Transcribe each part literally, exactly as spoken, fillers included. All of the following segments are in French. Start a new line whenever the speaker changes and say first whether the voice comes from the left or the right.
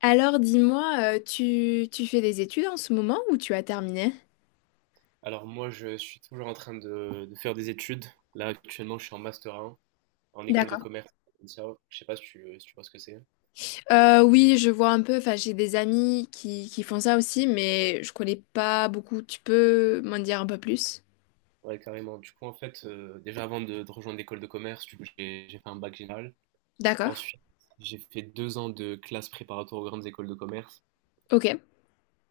left: Alors dis-moi, euh, tu, tu fais des études en ce moment ou tu as terminé?
right: Alors moi, je suis toujours en train de, de faire des études. Là, actuellement, je suis en master un en école de
left: D'accord.
right: commerce. Ça. Je sais pas si tu, si tu vois ce que c'est.
left: Euh, oui, je vois un peu, enfin j'ai des amis qui, qui font ça aussi, mais je connais pas beaucoup. Tu peux m'en dire un peu plus?
right: Ouais, carrément. Du coup, en fait, euh, déjà avant de, de rejoindre l'école de commerce, du coup, j'ai j'ai fait un bac général.
left: D'accord,
right: Ensuite, j'ai fait deux ans de classe préparatoire aux grandes écoles de commerce.
left: ok.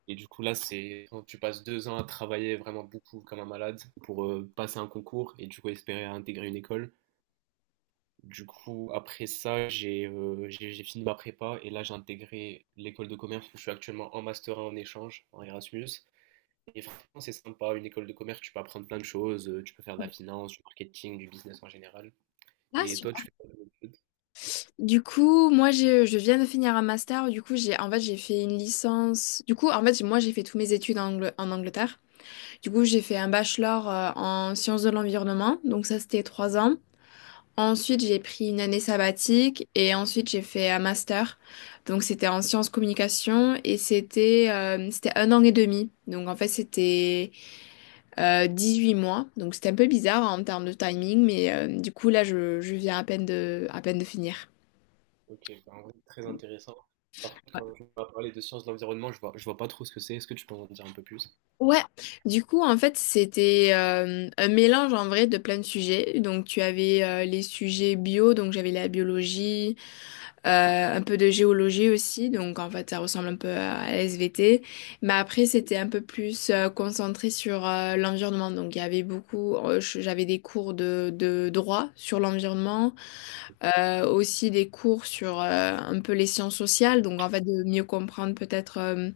right: Et du coup, là, c'est quand tu passes deux ans à travailler vraiment beaucoup comme un malade pour euh, passer un concours et du coup espérer à intégrer une école. Du coup, après ça, j'ai euh, j'ai j'ai fini ma prépa et là, j'ai intégré l'école de commerce où je suis actuellement en master un en échange, en Erasmus. Et franchement, c'est sympa, une école de commerce, tu peux apprendre plein de choses, euh, tu peux faire de la finance, du marketing, du business en général.
left: Ah,
right: Et toi, tu
left: super.
right: fais quoi comme études?
left: Du coup, moi, je, je viens de finir un master. Du coup, j'ai, en fait, j'ai fait une licence. Du coup, en fait, moi, j'ai fait tous mes études en, Angl- en Angleterre. Du coup, j'ai fait un bachelor euh, en sciences de l'environnement. Donc, ça, c'était trois ans. Ensuite, j'ai pris une année sabbatique et ensuite j'ai fait un master. Donc c'était en sciences communication et c'était euh, c'était un an et demi. Donc en fait c'était euh, huit mois. Donc c'était un peu bizarre en termes de timing, mais euh, du coup là je, je viens à peine de à peine de finir.
right: Ok, bah, en vrai, très intéressant. Par contre, quand tu vas parler de sciences de l'environnement, je vois, je vois pas trop ce que c'est. Est-ce que tu peux en dire un peu plus?
left: Ouais, du coup en fait c'était euh, un mélange en vrai de plein de sujets. Donc tu avais euh, les sujets bio, donc j'avais la biologie, euh, un peu de géologie aussi, donc en fait ça ressemble un peu à la S V T, mais après c'était un peu plus euh, concentré sur euh, l'environnement, donc il y avait beaucoup, euh, je- j'avais des cours de, de droit sur l'environnement, euh, aussi des cours sur euh, un peu les sciences sociales, donc en fait de mieux comprendre peut-être euh,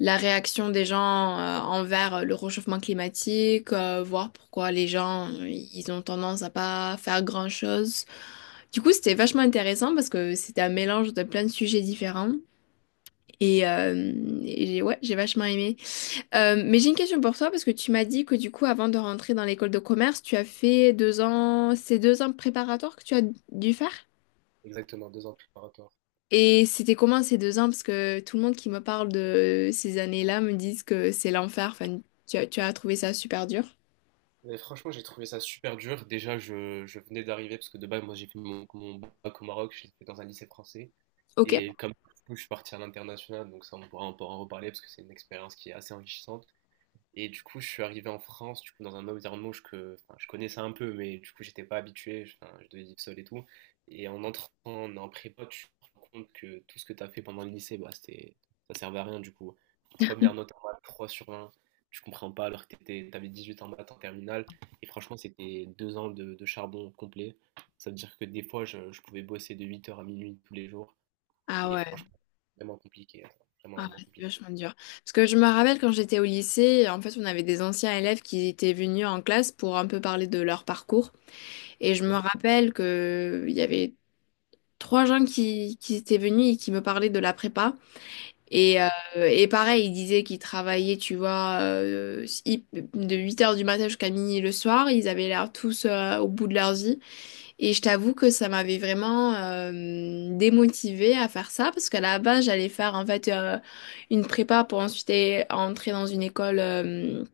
left: la réaction des gens euh, envers euh, le réchauffement climatique, euh, voir pourquoi les gens, euh, ils ont tendance à pas faire grand-chose. Du coup, c'était vachement intéressant parce que c'était un mélange de plein de sujets différents. Et, euh, et j'ai, ouais, j'ai vachement aimé. Euh, mais j'ai une question pour toi parce que tu m'as dit que du coup, avant de rentrer dans l'école de commerce, tu as fait deux ans, c'est deux ans préparatoires que tu as dû faire?
right: Exactement, deux ans préparatoire.
left: Et c'était comment ces deux ans? Parce que tout le monde qui me parle de ces années-là me disent que c'est l'enfer. Enfin, tu as, tu as trouvé ça super dur.
right: Mais franchement, j'ai trouvé ça super dur. Déjà, je, je venais d'arriver parce que de base, moi, j'ai fait mon, mon bac au Maroc, je l'ai fait dans un lycée français.
left: Ok.
right: Et comme du coup, je suis parti à l'international, donc ça, on pourra, on pourra en reparler parce que c'est une expérience qui est assez enrichissante. Et du coup, je suis arrivé en France, du coup, dans un environnement où je, que, enfin, je connaissais un peu, mais du coup, j'étais pas habitué, je- enfin, je devais vivre seul et tout. Et en entrant en, en prépa, tu te rends compte que tout ce que tu as fait pendant le lycée, bah, c'était, ça servait à rien, du coup. Première note en maths, trois sur vingt, tu comprends pas alors que tu avais huit en maths en terminale. Et franchement, c'était deux ans de, de charbon complet. Ça veut dire que des fois, je, je pouvais bosser de huit heures à minuit tous les jours.
left: Ah
right: Et
left: ouais.
right: franchement, vraiment compliqué, vraiment,
left: Ah,
right: vraiment
left: ouais, c'est
right: compliqué.
left: vachement dur. Parce que je me rappelle quand j'étais au lycée, en fait, on avait des anciens élèves qui étaient venus en classe pour un peu parler de leur parcours. Et je me rappelle que il y avait trois gens qui, qui étaient venus et qui me parlaient de la prépa. Et, euh, et pareil, il disait qu'ils travaillaient, tu vois, euh, hi- de huit heures du matin jusqu'à minuit le soir. Ils avaient l'air tous euh, au bout de leur vie. Et je t'avoue que ça m'avait vraiment euh, démotivée à faire ça parce qu'à la base, j'allais faire en fait euh, une prépa pour ensuite eh, entrer dans une école euh,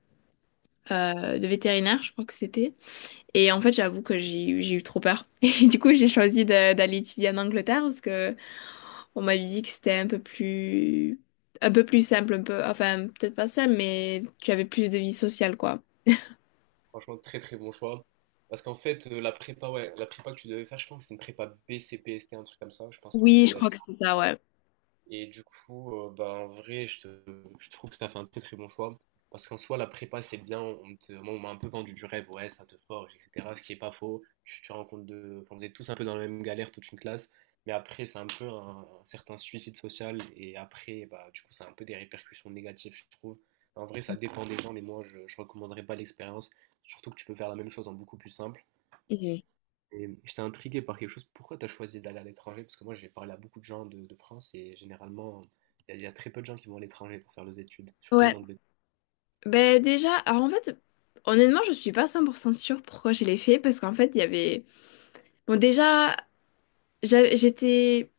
left: euh, de vétérinaire, je crois que c'était. Et en fait, j'avoue que j'ai eu- j'ai eu trop peur. Et du coup, j'ai choisi de- d'aller étudier en Angleterre parce que on m'avait dit que c'était un peu plus, un peu plus simple, un peu, enfin, peut-être pas simple, mais tu avais plus de vie sociale, quoi.
right: Franchement, très très bon choix. Parce qu'en fait, euh, la prépa, ouais, la prépa que tu devais faire, je pense que c'est une prépa B C P S T, un truc comme ça. Je pense qu'on en
left: Oui, je
right: avait
left: crois que c'est ça, ouais.
right: et du coup, euh, bah, en vrai, je, te- je trouve que ça fait un très très bon choix. Parce qu'en soi, la prépa, c'est bien. On te- moi, on m'a un peu vendu du rêve. Ouais, ça te forge, et cetera. Ce qui est pas faux. Tu, tu rencontres de. Enfin, vous êtes tous un peu dans la même galère, toute une classe. Mais après, c'est un peu un, un certain suicide social. Et après, bah, du coup, ça a un peu des répercussions négatives, je trouve. En vrai, ça dépend des gens. Mais moi, je, je recommanderais pas l'expérience. Surtout que tu peux faire la même chose en beaucoup plus simple.
left: Mhm.
right: Et j'étais intrigué par quelque chose. Pourquoi tu as choisi d'aller à l'étranger? Parce que moi, j'ai parlé à beaucoup de gens de, de France et généralement, il y, a il y a très peu de gens qui vont à l'étranger pour faire leurs études, surtout en
left: Ouais.
right: Angleterre.
left: Ben, déjà, alors en fait, honnêtement, je suis pas cent pour cent sûre pourquoi je l'ai fait, parce qu'en fait, il y avait, bon, déjà, j'a- j'étais,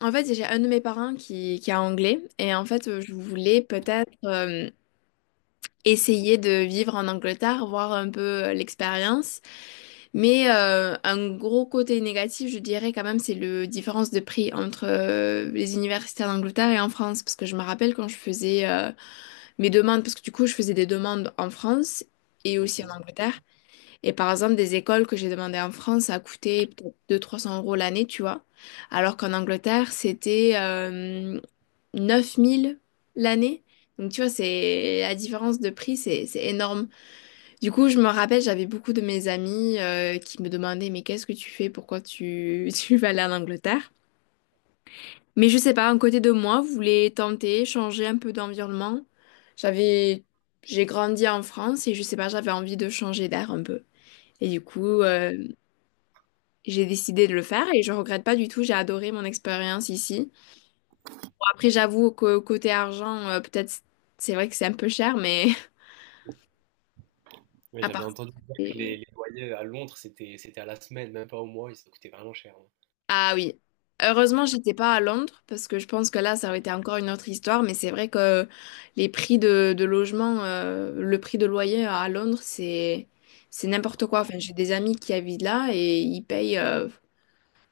left: en fait, j'ai un de mes parents qui, qui est anglais, et en fait, euh, je voulais peut-être euh, essayer de vivre en Angleterre, voir un peu euh, l'expérience. Mais euh, un gros côté négatif, je dirais quand même, c'est le différence de prix entre euh, les universitaires d'Angleterre et en France. Parce que je me rappelle quand je faisais euh, mes demandes, parce que du coup, je faisais des demandes en France et aussi en
right: Mhm.
left: Angleterre. Et par exemple, des écoles que j'ai demandées en France, ça a coûté peut-être deux cents-trois cents euros l'année, tu vois. Alors qu'en Angleterre, c'était euh, neuf mille l'année. Donc, tu vois, c'est la différence de prix, c'est c'est énorme. Du coup, je me rappelle, j'avais beaucoup de mes amis euh, qui me demandaient, mais qu'est-ce que tu fais? Pourquoi tu, tu vas aller en Angleterre? Mais je sais pas, un côté de moi voulait tenter, changer un peu d'environnement. J'avais, j'ai grandi en France et je sais pas, j'avais envie de changer d'air un peu. Et du coup, euh, j'ai décidé de le faire et je regrette pas du tout. J'ai adoré mon expérience ici. Bon, après, j'avoue que côté argent, euh, peut-être c'est vrai que c'est un peu cher, mais
right: Ouais,
left: à
right: j'avais
left: part.
right: entendu dire que les, les loyers à Londres, c'était, c'était à la semaine, même pas au mois, et ça coûtait vraiment cher, hein.
left: Ah oui. Heureusement, j'étais pas à Londres parce que je pense que là, ça aurait été encore une autre histoire. Mais c'est vrai que les prix de, de logement, euh, le prix de loyer à Londres, c'est c'est n'importe quoi. Enfin, j'ai des amis qui habitent là et ils payent. euh,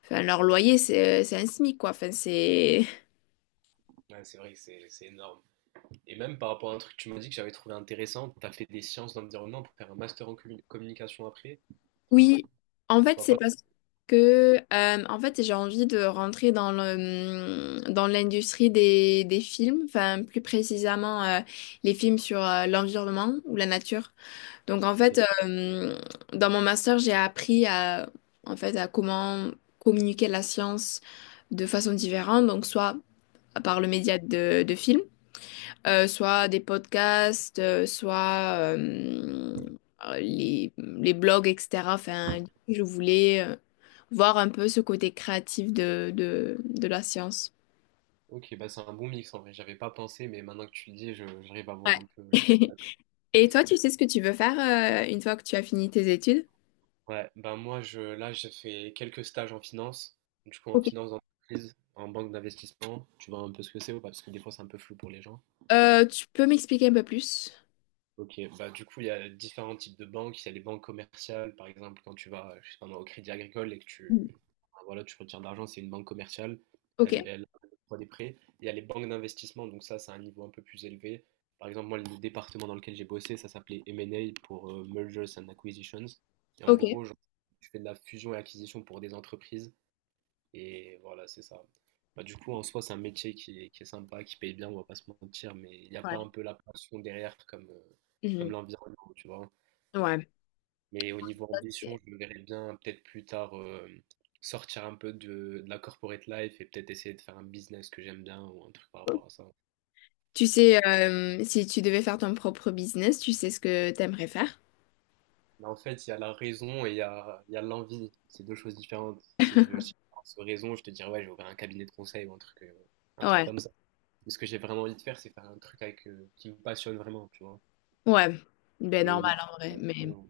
left: enfin, leur loyer, c'est c'est un SMIC, quoi. Enfin, c'est.
right: Ouais, c'est vrai que c'est, c'est énorme. Et même par rapport à un truc que tu m'as dit que j'avais trouvé intéressant, tu as fait des sciences de l'environnement pour faire un master en commu- communication après. Enfin,
left: Oui. En
right: je
left: fait,
right: vois
left: c'est
right: pas.
left: parce que euh, en fait, j'ai envie de rentrer dans le hum, dans l'industrie des des films. Enfin, plus précisément, euh, les films sur euh, l'environnement ou la nature. Donc en fait,
right: Ok.
left: euh, dans mon master, j'ai appris à, en fait, à comment communiquer la science de façon différente, donc soit par le média de, de films, euh, soit des podcasts, euh, soit euh, euh, les, les blogs, et cetera. Enfin, si je voulais euh, voir un peu ce côté créatif de, de, de la science.
right: Ok, bah c'est un bon mix en vrai. J'avais pas pensé, mais maintenant que tu le dis, je- j'arrive à
left: Ouais.
right: voir un peu la.
left: Et toi, tu sais ce que tu veux faire euh, une fois que tu as fini tes études?
right: Ouais, bah moi je là j'ai fait quelques stages en finance, du coup en
left: Ok.
right: finance d'entreprise, en banque d'investissement, tu vois un peu ce que c'est ou pas, parce que des fois c'est un peu flou pour les gens.
left: Euh, tu peux m'expliquer un peu plus?
right: Ok, bah du coup, il y a différents types de banques. Il y a les banques commerciales, par exemple, quand tu vas, je sais pas moi, au Crédit Agricole et que tu, enfin, voilà, tu retires de l'argent, c'est une banque commerciale.
left: Ok,
right: Elle, elle octroie des prêts. Il y a les banques d'investissement, donc ça, c'est un niveau un peu plus élevé. Par exemple, moi, le département dans lequel j'ai bossé, ça s'appelait M and A pour euh, Mergers and Acquisitions. Et en
left: ok.
right: gros, genre, tu fais de la fusion et acquisition pour des entreprises. Et voilà, c'est ça. Bah, du coup, en soi, c'est un métier qui est, qui est sympa, qui paye bien, on va pas se mentir, mais il n'y a
left: Ouais.
right: pas un peu la passion derrière comme, euh, comme
left: Mhm.
right: l'environnement, tu vois.
left: Ouais.
right: Mais au niveau
left: Ça,
right: ambition,
left: c'est-
right: je me verrais bien peut-être plus tard euh, sortir un peu de, de la corporate life et peut-être essayer de faire un business que j'aime bien ou un truc par rapport à ça.
left: Tu sais, euh, si tu devais faire ton propre business, tu sais ce que t'aimerais faire?
right: Mais en fait, il y a la raison et il y a, il y a l'envie. C'est deux choses différentes. Si je veux aussi avoir raison, je te dirais, ouais, j'ai ouvert un cabinet de conseil ou un truc, euh, un truc
left: Ouais.
right: comme ça. Mais ce que j'ai vraiment envie de faire, c'est faire un truc avec, euh, qui me passionne vraiment, tu vois.
left: Ouais. Ben
right: Et
left: normal en
right: honnêtement,
left: vrai. Mais.
right: on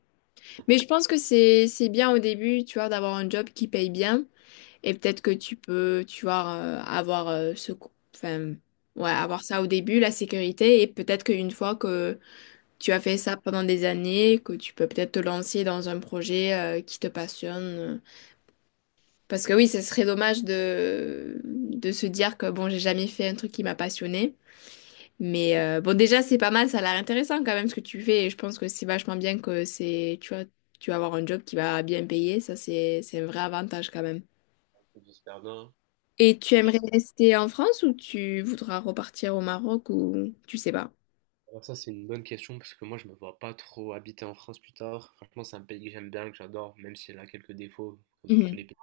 left: Mais je pense que c'est c'est bien au début, tu vois, d'avoir un job qui paye bien et peut-être que tu peux, tu vois, euh, avoir euh, ce co- enfin ouais, avoir ça au début, la sécurité et peut-être qu'une fois que tu as fait ça pendant des années, que tu peux peut-être te lancer dans un projet euh, qui te passionne. euh, Parce que oui, ce serait dommage de, de se dire que bon, j'ai jamais fait un truc qui m'a passionné. Mais euh, bon, déjà, c'est pas mal, ça a l'air intéressant quand même ce que tu fais. Et je pense que c'est vachement bien que c'est, tu vois, tu vas avoir un job qui va bien payer. Ça, c'est, c'est un vrai avantage quand même.
right: peut dire super bien.
left: Et tu
right: Et
left: aimerais rester en France ou tu voudras repartir au Maroc ou tu sais pas?
right: alors ça, c'est une bonne question parce que moi, je me vois pas trop habiter en France plus tard. Franchement, c'est un pays que j'aime bien, que j'adore, même s'il a quelques défauts, comme tous
left: Mhm.
right: les pays.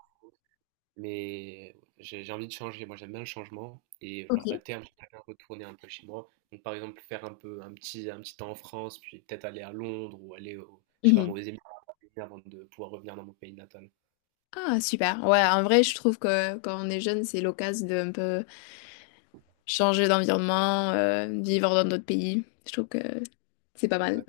right: Mais j'ai j'ai envie de changer. Moi, j'aime bien le changement. Et
left: Ok.
right: genre, à terme, j'aimerais bien retourner un peu chez moi. Donc, par exemple, faire un peu un petit, un petit temps en France, puis peut-être aller à Londres ou aller au, je sais pas, moi,
left: Mhm.
right: aux Émirats avant de pouvoir revenir dans mon pays natal.
left: Ah, super. Ouais, en vrai, je trouve que quand on est jeune, c'est l'occasion de un peu changer d'environnement, euh, vivre dans d'autres pays. Je trouve que c'est pas mal.
right: Exact.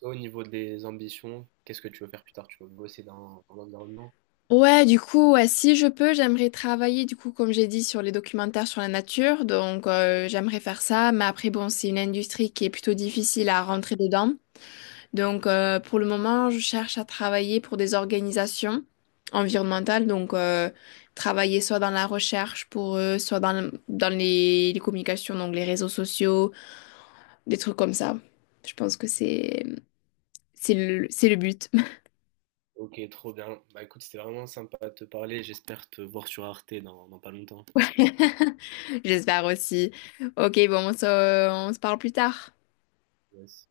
right: Toi, au niveau des ambitions, qu'est-ce que tu veux faire plus tard? Tu veux bosser dans, dans l'environnement?
left: Ouais, du coup, ouais, si je peux, j'aimerais travailler, du coup, comme j'ai dit, sur les documentaires sur la nature. Donc, euh, j'aimerais faire ça. Mais après, bon, c'est une industrie qui est plutôt difficile à rentrer dedans. Donc, euh, pour le moment, je cherche à travailler pour des organisations environnementales. Donc, euh, travailler soit dans la recherche pour eux, soit dans, le- dans les, les communications, donc les réseaux sociaux, des trucs comme ça. Je pense que c'est, c'est le, c'est le but.
right: Ok, trop bien. Bah écoute, c'était vraiment sympa de te parler. J'espère te voir sur Arte dans, dans pas longtemps.
left: J'espère aussi. Ok, bon, on se, on se parle plus tard.
right: Yes.